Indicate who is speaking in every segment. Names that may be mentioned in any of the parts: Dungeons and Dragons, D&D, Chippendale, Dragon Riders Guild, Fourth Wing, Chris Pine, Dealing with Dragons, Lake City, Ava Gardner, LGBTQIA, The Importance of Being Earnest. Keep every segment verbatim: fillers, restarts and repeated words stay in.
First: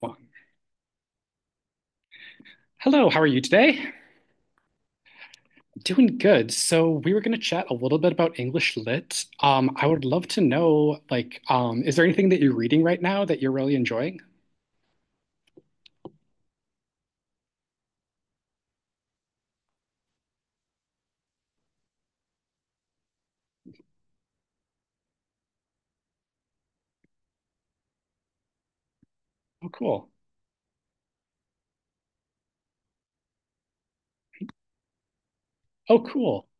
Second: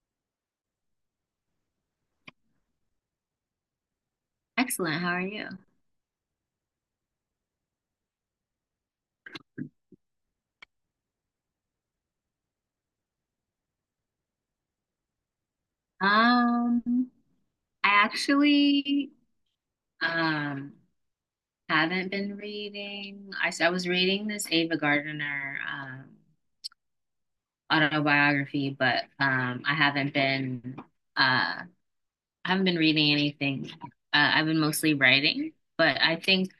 Speaker 1: Well, Hello, how are you today?
Speaker 2: Excellent. How are you?
Speaker 1: Doing good. So we were going to chat a little bit about English lit. Um, I would love to know, like, um, is there anything that you're reading right now that you're really enjoying?
Speaker 2: Um, I actually um haven't been reading. I, s- I was reading this Ava Gardner um autobiography, but um
Speaker 1: Oh,
Speaker 2: I
Speaker 1: cool.
Speaker 2: haven't been uh I haven't been reading anything. Uh, I've been mostly writing,
Speaker 1: Oh,
Speaker 2: but I
Speaker 1: cool.
Speaker 2: think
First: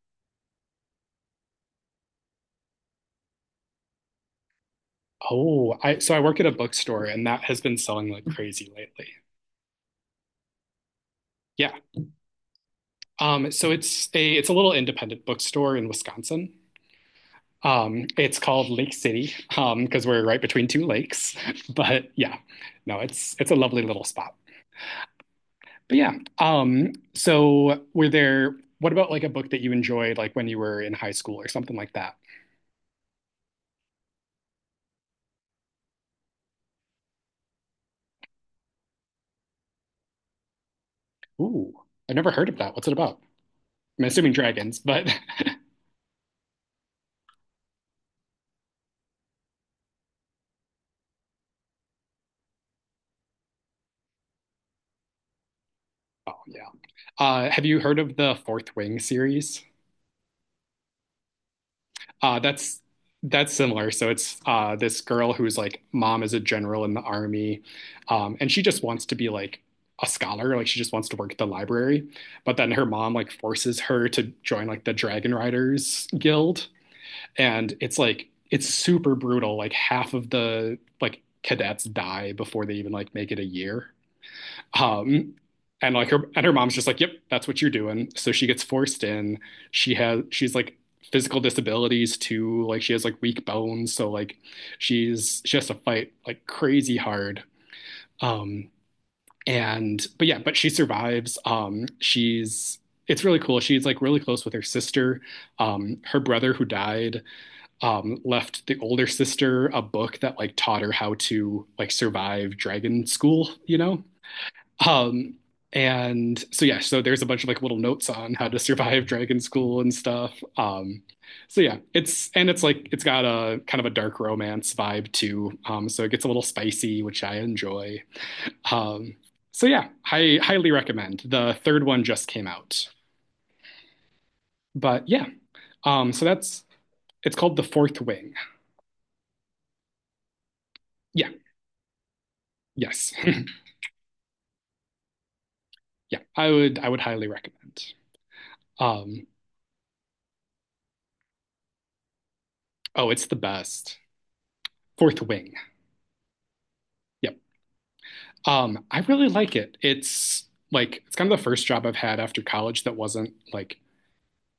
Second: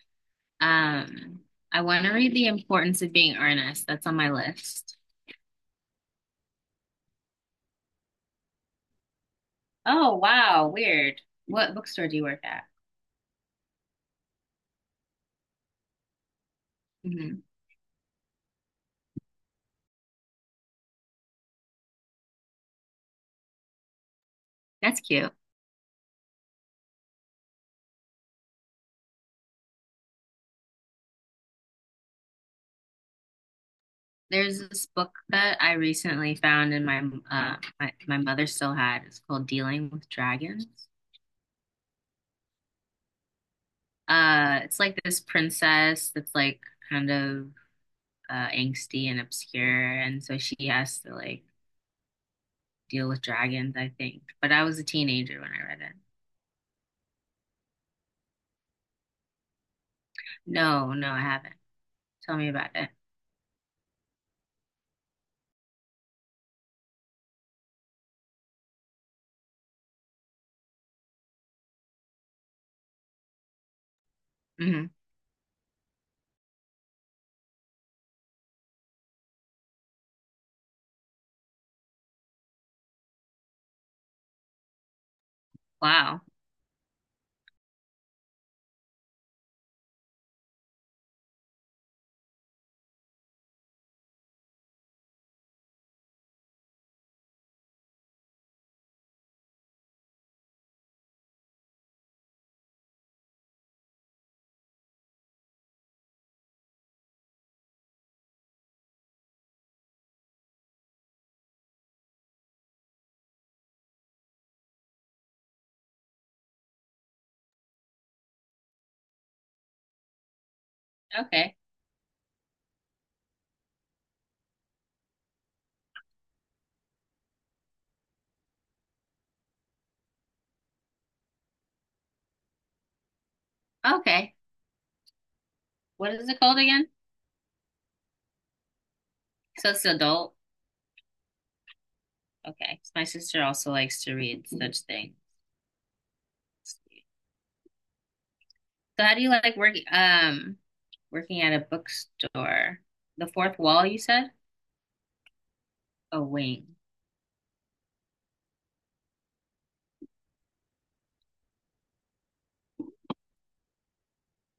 Speaker 2: um I want to read The Importance of Being Earnest. That's on my list.
Speaker 1: Oh, I so I work at a bookstore and that has been selling like crazy lately.
Speaker 2: Oh, wow, weird.
Speaker 1: Yeah,
Speaker 2: What bookstore do you work at?
Speaker 1: Um, so it's a it's a little independent bookstore in Wisconsin.
Speaker 2: Hmm.
Speaker 1: Um, it's called Lake City um, because um, we're right between two lakes. But yeah, no, it's it's a lovely little spot.
Speaker 2: That's cute.
Speaker 1: But yeah, um, so were there? What about like a book that you enjoyed, like when you were in high school or something like that?
Speaker 2: There's this book that I recently found, and my uh, my my mother still had. It's called Dealing with Dragons.
Speaker 1: Ooh, I've never heard of that. What's it about? I'm assuming
Speaker 2: Uh,
Speaker 1: dragons,
Speaker 2: it's like
Speaker 1: but
Speaker 2: this princess that's like kind of uh, angsty and obscure, and so she has to like deal with dragons, I think. But I was a teenager when I read it.
Speaker 1: oh yeah. Uh, have you heard of the Fourth Wing series?
Speaker 2: No, no, I haven't. Tell
Speaker 1: Uh,
Speaker 2: me about
Speaker 1: that's
Speaker 2: it.
Speaker 1: that's similar. So it's uh, this girl who's like mom is a general in the army, um, and she just wants to be like a scholar. Like she just wants to work at the library, but then her mom like forces her to join like
Speaker 2: Hmm.
Speaker 1: the Dragon Riders Guild, and it's like it's super brutal. Like half of the like cadets die before they even like make it a year. Um, and like her
Speaker 2: Wow.
Speaker 1: and her mom's just like, yep, that's what you're doing. So she gets forced in. She has she's like physical disabilities too. Like she has like weak bones, so like she's she has to fight like crazy hard. Um, and but yeah, but she survives. Um, she's it's really cool. She's like really close with her sister. Um, her brother who died um, left the older sister a book that like taught her how to like survive dragon school, you know? Um, and so yeah, so there's a bunch of like little notes on how to survive Dragon School and stuff. Um,
Speaker 2: Okay.
Speaker 1: so yeah, it's and it's like it's got a kind of a dark romance vibe too. Um, so it gets a little spicy, which I enjoy. Um, so yeah, I highly recommend. The third one just came out,
Speaker 2: Okay.
Speaker 1: but yeah, um,
Speaker 2: What
Speaker 1: so
Speaker 2: is it called
Speaker 1: that's
Speaker 2: again?
Speaker 1: it's called The Fourth Wing.
Speaker 2: So it's adult.
Speaker 1: Yeah,
Speaker 2: Okay. My
Speaker 1: yes,
Speaker 2: sister also likes to read such things.
Speaker 1: yeah, I would I would highly recommend.
Speaker 2: So how do
Speaker 1: Um,
Speaker 2: you like working um working at a bookstore.
Speaker 1: oh, it's
Speaker 2: The
Speaker 1: the
Speaker 2: fourth wall,
Speaker 1: best.
Speaker 2: you said?
Speaker 1: Fourth Wing.
Speaker 2: A wing.
Speaker 1: Yep. Um, I really like it. It's like it's kind of the first job I've had after college that wasn't like,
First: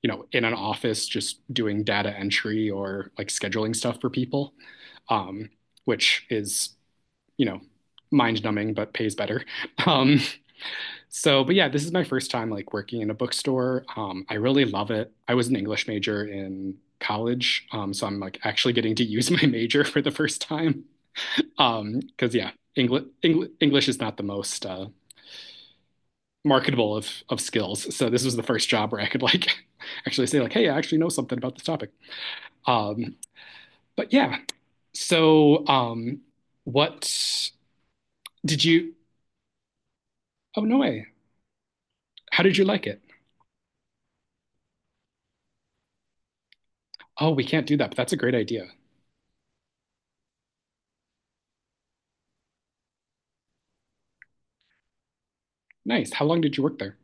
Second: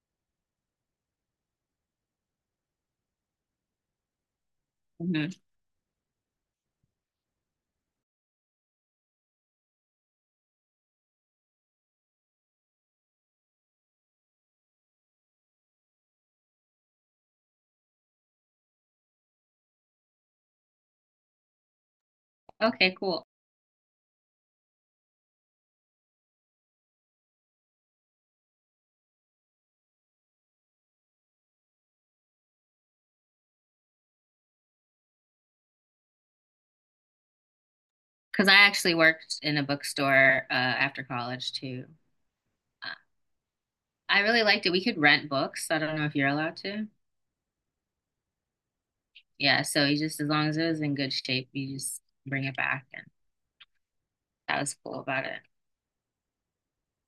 Speaker 1: you know, in an office just doing data entry or like scheduling stuff for people,
Speaker 2: Hmm.
Speaker 1: um, which is, you know, mind numbing but pays better. Um, so, but yeah, this is my first time like working in a bookstore. Um, I really love it. I was an English major in college, um, so I'm like actually getting to use my major for the first time. Um, because yeah,
Speaker 2: Okay,
Speaker 1: English
Speaker 2: cool.
Speaker 1: English is not the most uh, marketable of of skills. So this was the first job where I could like actually say like, hey, I actually know something about this topic. Um, but yeah, so um, what
Speaker 2: Because I
Speaker 1: did
Speaker 2: actually
Speaker 1: you?
Speaker 2: worked in a bookstore uh,
Speaker 1: Oh no
Speaker 2: after
Speaker 1: way!
Speaker 2: college too.
Speaker 1: How did you like
Speaker 2: Uh,
Speaker 1: it?
Speaker 2: I really liked it. We could rent books. I don't know if you're allowed to.
Speaker 1: Oh, we can't do that, but that's a great idea.
Speaker 2: Yeah, so you just as long as it was in good shape, you just bring it back, and that was cool about it.
Speaker 1: Nice. How long did you work there?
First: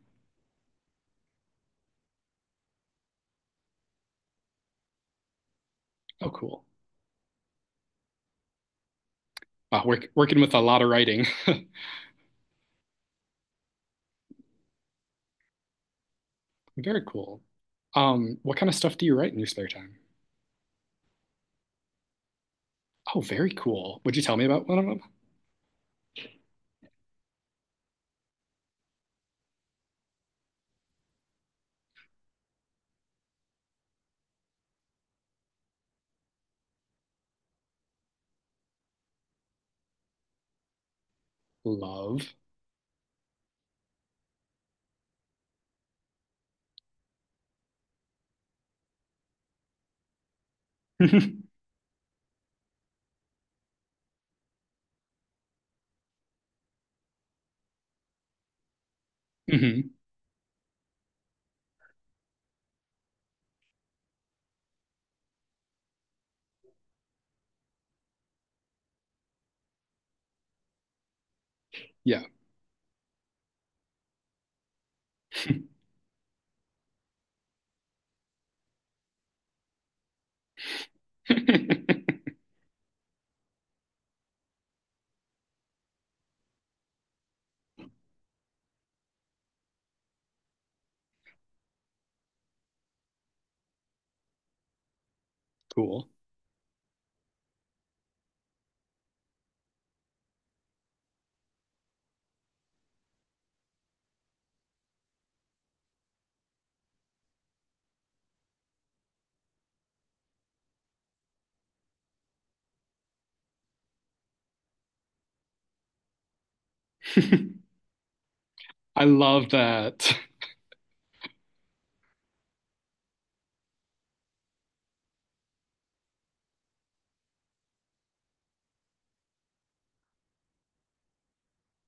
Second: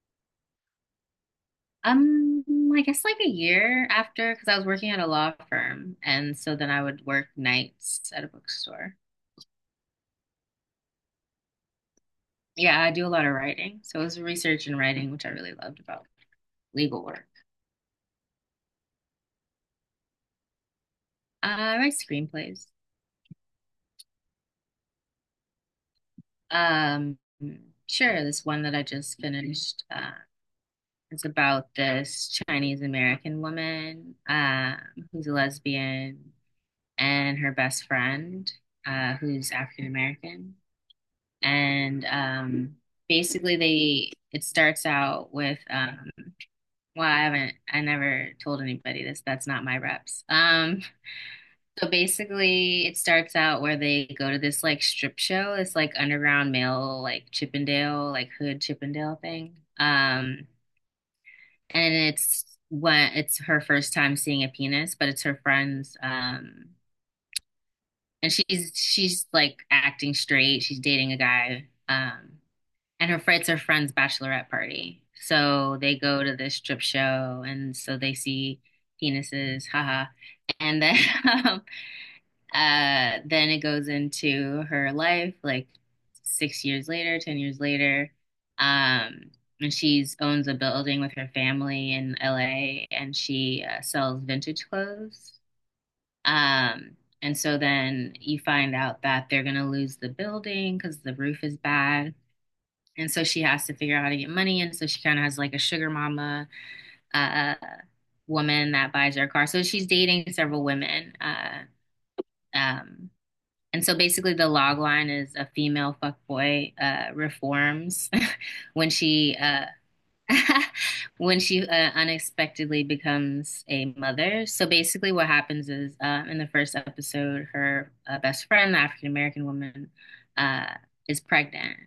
Speaker 2: Um, I guess like a year after, because I was working at a law firm,
Speaker 1: Oh,
Speaker 2: and so
Speaker 1: cool.
Speaker 2: then I would work nights at a bookstore.
Speaker 1: Wow, work, working with a lot of writing.
Speaker 2: Yeah, I do a lot of writing. So it was research and writing, which I really loved about
Speaker 1: Very
Speaker 2: legal work.
Speaker 1: cool. Um, what kind of stuff do you write in your spare time?
Speaker 2: Uh, I write screenplays.
Speaker 1: Oh, very cool. Would you tell me about one of them?
Speaker 2: Um, sure, this one that I just finished, uh, It's about this Chinese American woman, uh, who's a lesbian and her best friend, uh, who's African American. And
Speaker 1: Love.
Speaker 2: um, basically they it starts out with um, well, I haven't I never told anybody this. That's not my reps. Um
Speaker 1: hmm.
Speaker 2: So basically, it starts out where they go to this like strip show, this like underground male, like Chippendale, like hood Chippendale thing. Um, and it's when it's her first time seeing a penis, but it's her friend's. Um, and she's she's like acting straight. She's dating a guy.
Speaker 1: Yeah.
Speaker 2: Um, and her friend's her friend's bachelorette party. So they go to this strip show, and so they see penises. Haha. And then um, Uh, then it goes into her life, like six years later, ten years later. Um, and she owns a building with her family in L A and she uh, sells vintage clothes.
Speaker 1: cool.
Speaker 2: Um, and so then you find out that they're going to lose the building because the roof is bad. And so she has to figure out how to get money. And so she kind of has like a sugar mama uh, woman that buys her a car. So she's dating several women. Uh, um, and so basically, the log line is a female fuckboy uh, reforms when
Speaker 1: I
Speaker 2: she
Speaker 1: love
Speaker 2: uh,
Speaker 1: that.
Speaker 2: when she uh, unexpectedly becomes a mother. So basically, what happens is um, in the first episode, her uh, best friend, the African American woman, uh, is pregnant,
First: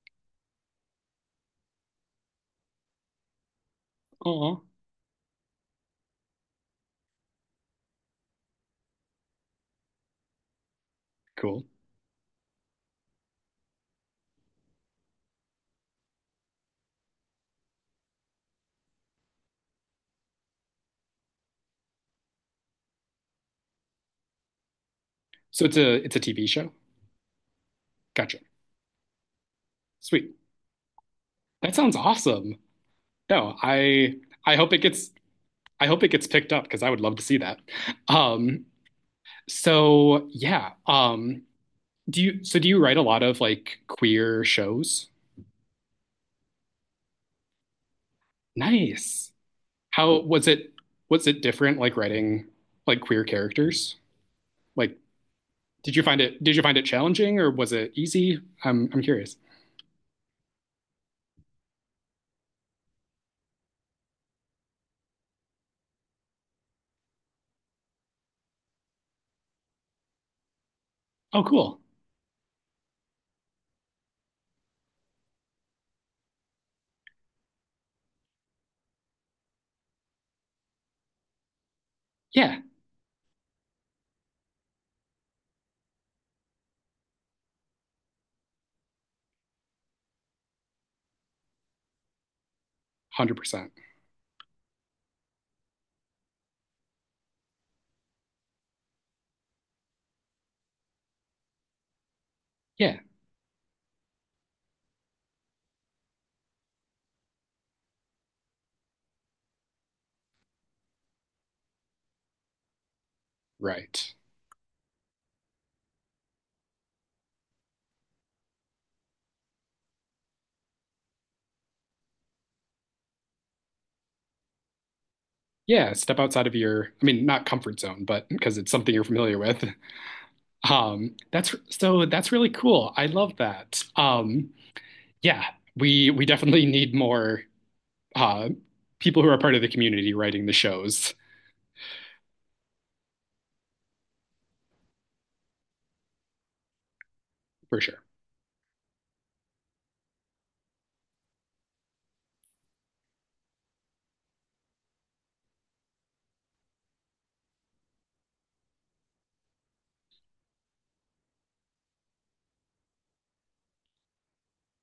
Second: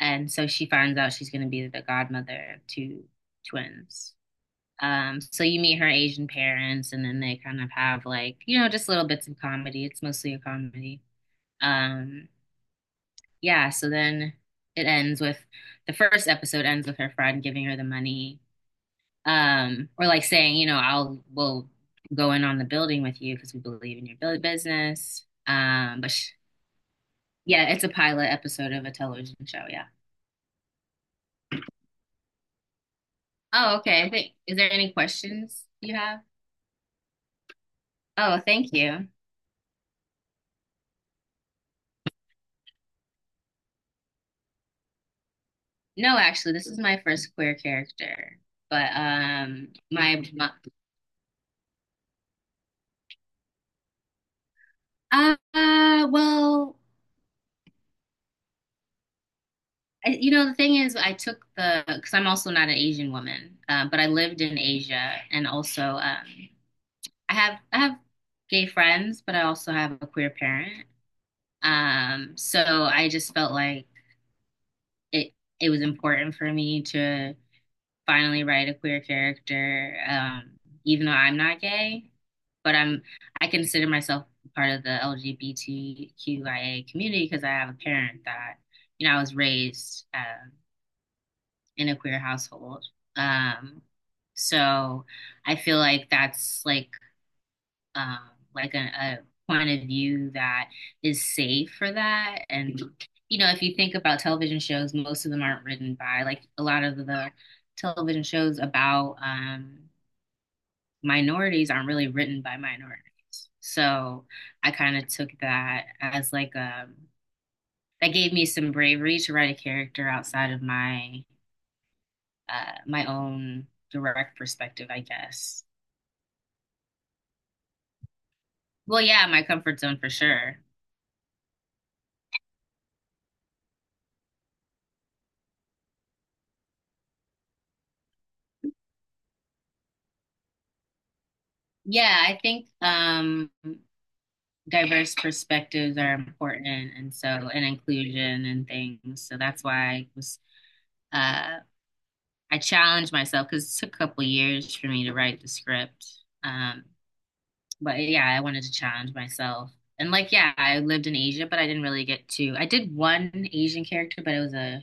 Speaker 2: and so she finds out she's going to be the godmother of two twins.
Speaker 1: Oh,
Speaker 2: Um, so you meet her Asian parents, and then they kind of have like you know just little bits of comedy. It's mostly a comedy.
Speaker 1: cool.
Speaker 2: Um, yeah, so then it ends with the first episode ends with her friend giving her the money, um, or like saying, you know, I'll we'll go in on the building with you because we believe in your build business.
Speaker 1: So it's a
Speaker 2: Um, but
Speaker 1: it's a
Speaker 2: sh
Speaker 1: T V show.
Speaker 2: yeah, it's a pilot
Speaker 1: Gotcha.
Speaker 2: episode of a television show. Yeah.
Speaker 1: Sweet. That sounds awesome. No,
Speaker 2: Oh, okay. I
Speaker 1: I
Speaker 2: think is
Speaker 1: I
Speaker 2: there
Speaker 1: hope it
Speaker 2: any
Speaker 1: gets
Speaker 2: questions
Speaker 1: I
Speaker 2: you
Speaker 1: hope it
Speaker 2: have?
Speaker 1: gets picked up because I would love to see that.
Speaker 2: Oh,
Speaker 1: Um,
Speaker 2: thank you.
Speaker 1: so yeah. Um, do you so do you write a lot of like queer shows?
Speaker 2: No, actually, this is my first queer character, but
Speaker 1: Nice.
Speaker 2: um,
Speaker 1: How
Speaker 2: my,
Speaker 1: was
Speaker 2: my
Speaker 1: it, was it different like writing like queer characters? Like
Speaker 2: uh,
Speaker 1: did you find it did you
Speaker 2: well.
Speaker 1: find it challenging or was it easy? I'm I'm curious.
Speaker 2: I, you know, the thing is, I took the because I'm also not an Asian woman, uh, but I lived in Asia, and also um, I have I have gay friends, but I also have a queer parent.
Speaker 1: Oh, cool.
Speaker 2: Um, so I just felt like it it was important for me to finally write a queer character, um, even though I'm not gay,
Speaker 1: Yeah,
Speaker 2: but I'm I consider myself part of the LGBTQIA community because I have a parent that you know I was raised. Um, in a queer household.
Speaker 1: one hundred percent.
Speaker 2: Um, so I feel like that's like um, like a, a point of view that is safe for that. And
Speaker 1: Yeah.
Speaker 2: you know, if you think about television shows, most of them aren't written by like a lot of the television shows about um, minorities aren't really written by minorities.
Speaker 1: Right.
Speaker 2: So I kind of took that as like um that gave me some bravery to write a character outside of my uh, my own direct perspective, I guess.
Speaker 1: Yeah, step outside of your, I mean, not comfort zone, but because it's something
Speaker 2: Well,
Speaker 1: you're
Speaker 2: yeah,
Speaker 1: familiar
Speaker 2: my
Speaker 1: with.
Speaker 2: comfort zone for sure.
Speaker 1: Um, that's so that's really cool. I love that. Um, yeah, we we definitely need more uh people who are part of the community writing the shows
Speaker 2: Yeah, I think um, diverse perspectives are important, and so and
Speaker 1: for sure.
Speaker 2: inclusion and things. So that's why I was uh, I challenged myself because it took a couple years for me to write the script. Um, but yeah, I wanted to challenge myself. And like, yeah, I lived in Asia, but I didn't really get to. I did one Asian character, but it was a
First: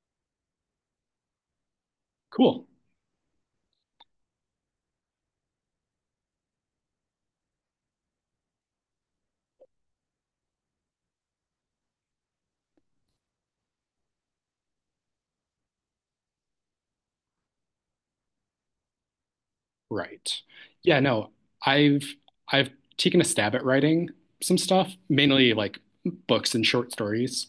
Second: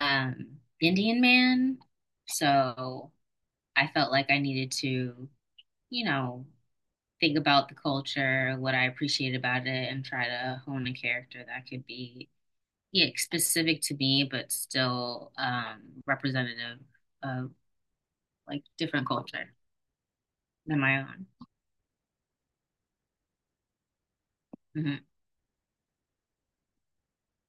Speaker 2: um, Indian man.
Speaker 1: Cool.
Speaker 2: So I felt like I needed to, you know, think about the culture, what I appreciate about it, and try to hone a character that could be, yeah, specific to me, but still um, representative of like different culture
Speaker 1: Right.
Speaker 2: than my
Speaker 1: Yeah,
Speaker 2: own.
Speaker 1: no, I've I've taken a stab at writing some stuff,
Speaker 2: Hmm.
Speaker 1: mainly like books and short stories.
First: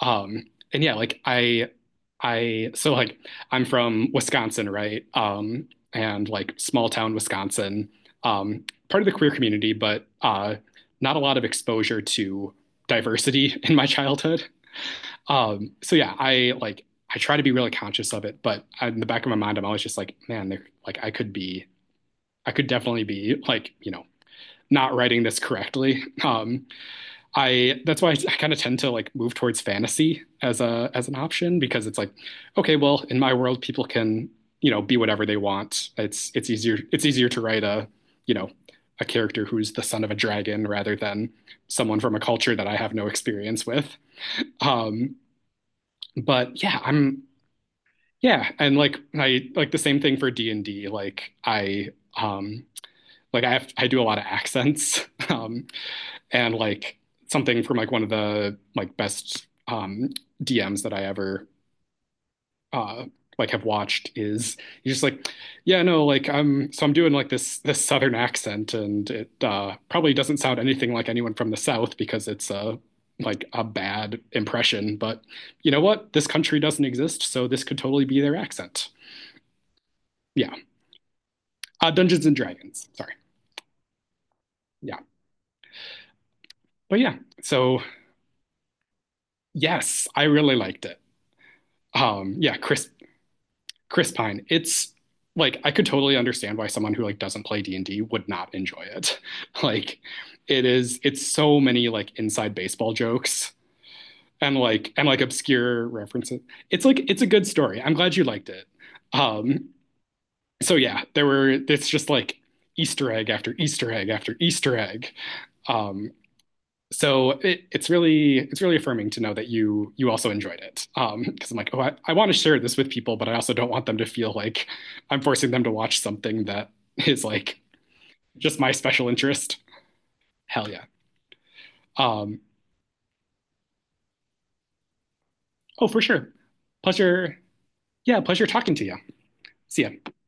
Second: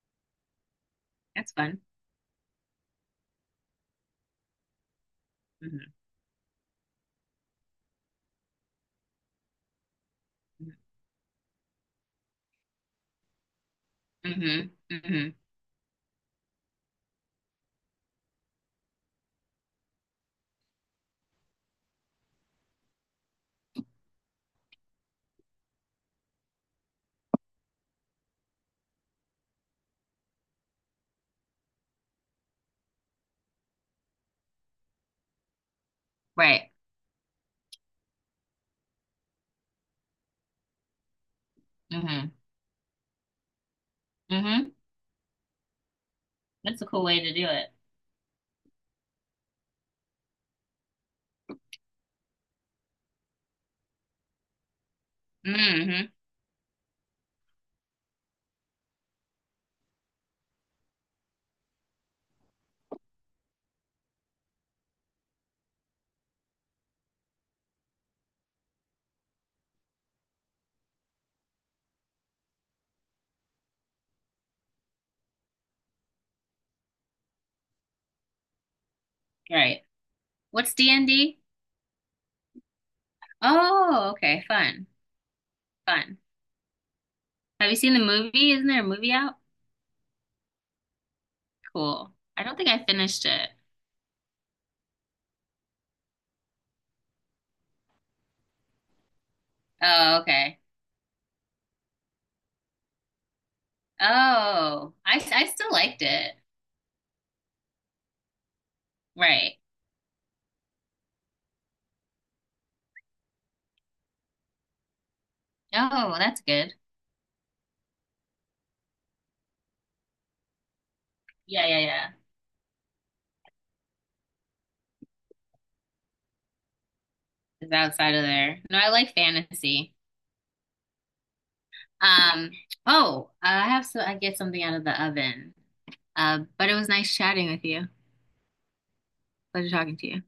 Speaker 1: Um, and yeah, like
Speaker 2: That's
Speaker 1: I,
Speaker 2: fun.
Speaker 1: I, so like I'm from Wisconsin, right? Um,
Speaker 2: Hmm.
Speaker 1: and like small town Wisconsin, um, part of the queer community, but uh, not a lot of exposure to diversity in my childhood.
Speaker 2: Hmm. Hmm.
Speaker 1: Um, so yeah, I like I try to be really conscious of it, but in the back of my mind, I'm always just like, man, there, like I could be, I could definitely be like, you know, not writing this correctly. Um, I that's why I, I kind of tend to like move towards fantasy as a as an option because it's like, okay, well, in my world, people can you know be whatever they want. It's it's
Speaker 2: Right.
Speaker 1: easier, it's easier to write a you know a character who's the son of a dragon rather than someone from a
Speaker 2: Hmm.
Speaker 1: culture that I have no experience with.
Speaker 2: Hmm.
Speaker 1: Um, but yeah,
Speaker 2: That's a cool way
Speaker 1: I'm
Speaker 2: to do it.
Speaker 1: yeah, and like I like the same thing for D and D. Like I um like I have I do a lot of accents. Um,
Speaker 2: Hmm.
Speaker 1: and like something from like one of the like best um, D Ms that I ever uh, like have watched is he's just like, yeah, no, like I'm so I'm doing like this this southern accent and it uh, probably doesn't sound anything like anyone from the south because it's a like a bad impression. But you know what? This country doesn't exist, so this could totally be their accent.
Speaker 2: Right.
Speaker 1: Yeah,
Speaker 2: What's D and D?
Speaker 1: uh, Dungeons and Dragons. Sorry.
Speaker 2: Oh, okay. Fun.
Speaker 1: Yeah,
Speaker 2: Fun.
Speaker 1: but yeah.
Speaker 2: Have you
Speaker 1: So
Speaker 2: seen the movie? Isn't there a movie out?
Speaker 1: yes, I really liked it.
Speaker 2: Cool.
Speaker 1: Um,
Speaker 2: I
Speaker 1: yeah,
Speaker 2: don't think I
Speaker 1: Chris
Speaker 2: finished it.
Speaker 1: Chris Pine. It's like I could totally understand why someone who like doesn't play D and D would not enjoy it. Like
Speaker 2: Oh, okay.
Speaker 1: it is, it's so many like inside baseball jokes and like
Speaker 2: Oh,
Speaker 1: and
Speaker 2: I,
Speaker 1: like
Speaker 2: I still
Speaker 1: obscure
Speaker 2: liked it.
Speaker 1: references. It's like it's a good story. I'm glad you liked it.
Speaker 2: Right.
Speaker 1: Um, so yeah, there were it's just like Easter egg after Easter egg after Easter egg. Um,
Speaker 2: Oh, that's good.
Speaker 1: so it, it's really, it's really affirming to know that you you also enjoyed it, um, because I'm
Speaker 2: Yeah,
Speaker 1: like oh
Speaker 2: yeah,
Speaker 1: i,
Speaker 2: yeah.
Speaker 1: I want to share this with people but I also don't want them to feel like I'm forcing them to watch something that is like
Speaker 2: It's outside of
Speaker 1: just
Speaker 2: there.
Speaker 1: my
Speaker 2: No, I
Speaker 1: special
Speaker 2: like
Speaker 1: interest.
Speaker 2: fantasy.
Speaker 1: Hell yeah. um
Speaker 2: Um, oh, I have so I get something out of the oven.
Speaker 1: oh for sure.
Speaker 2: Uh, but it was nice
Speaker 1: Pleasure,
Speaker 2: chatting with you.
Speaker 1: yeah, pleasure talking to you.
Speaker 2: Pleasure
Speaker 1: See
Speaker 2: talking to
Speaker 1: ya.
Speaker 2: you.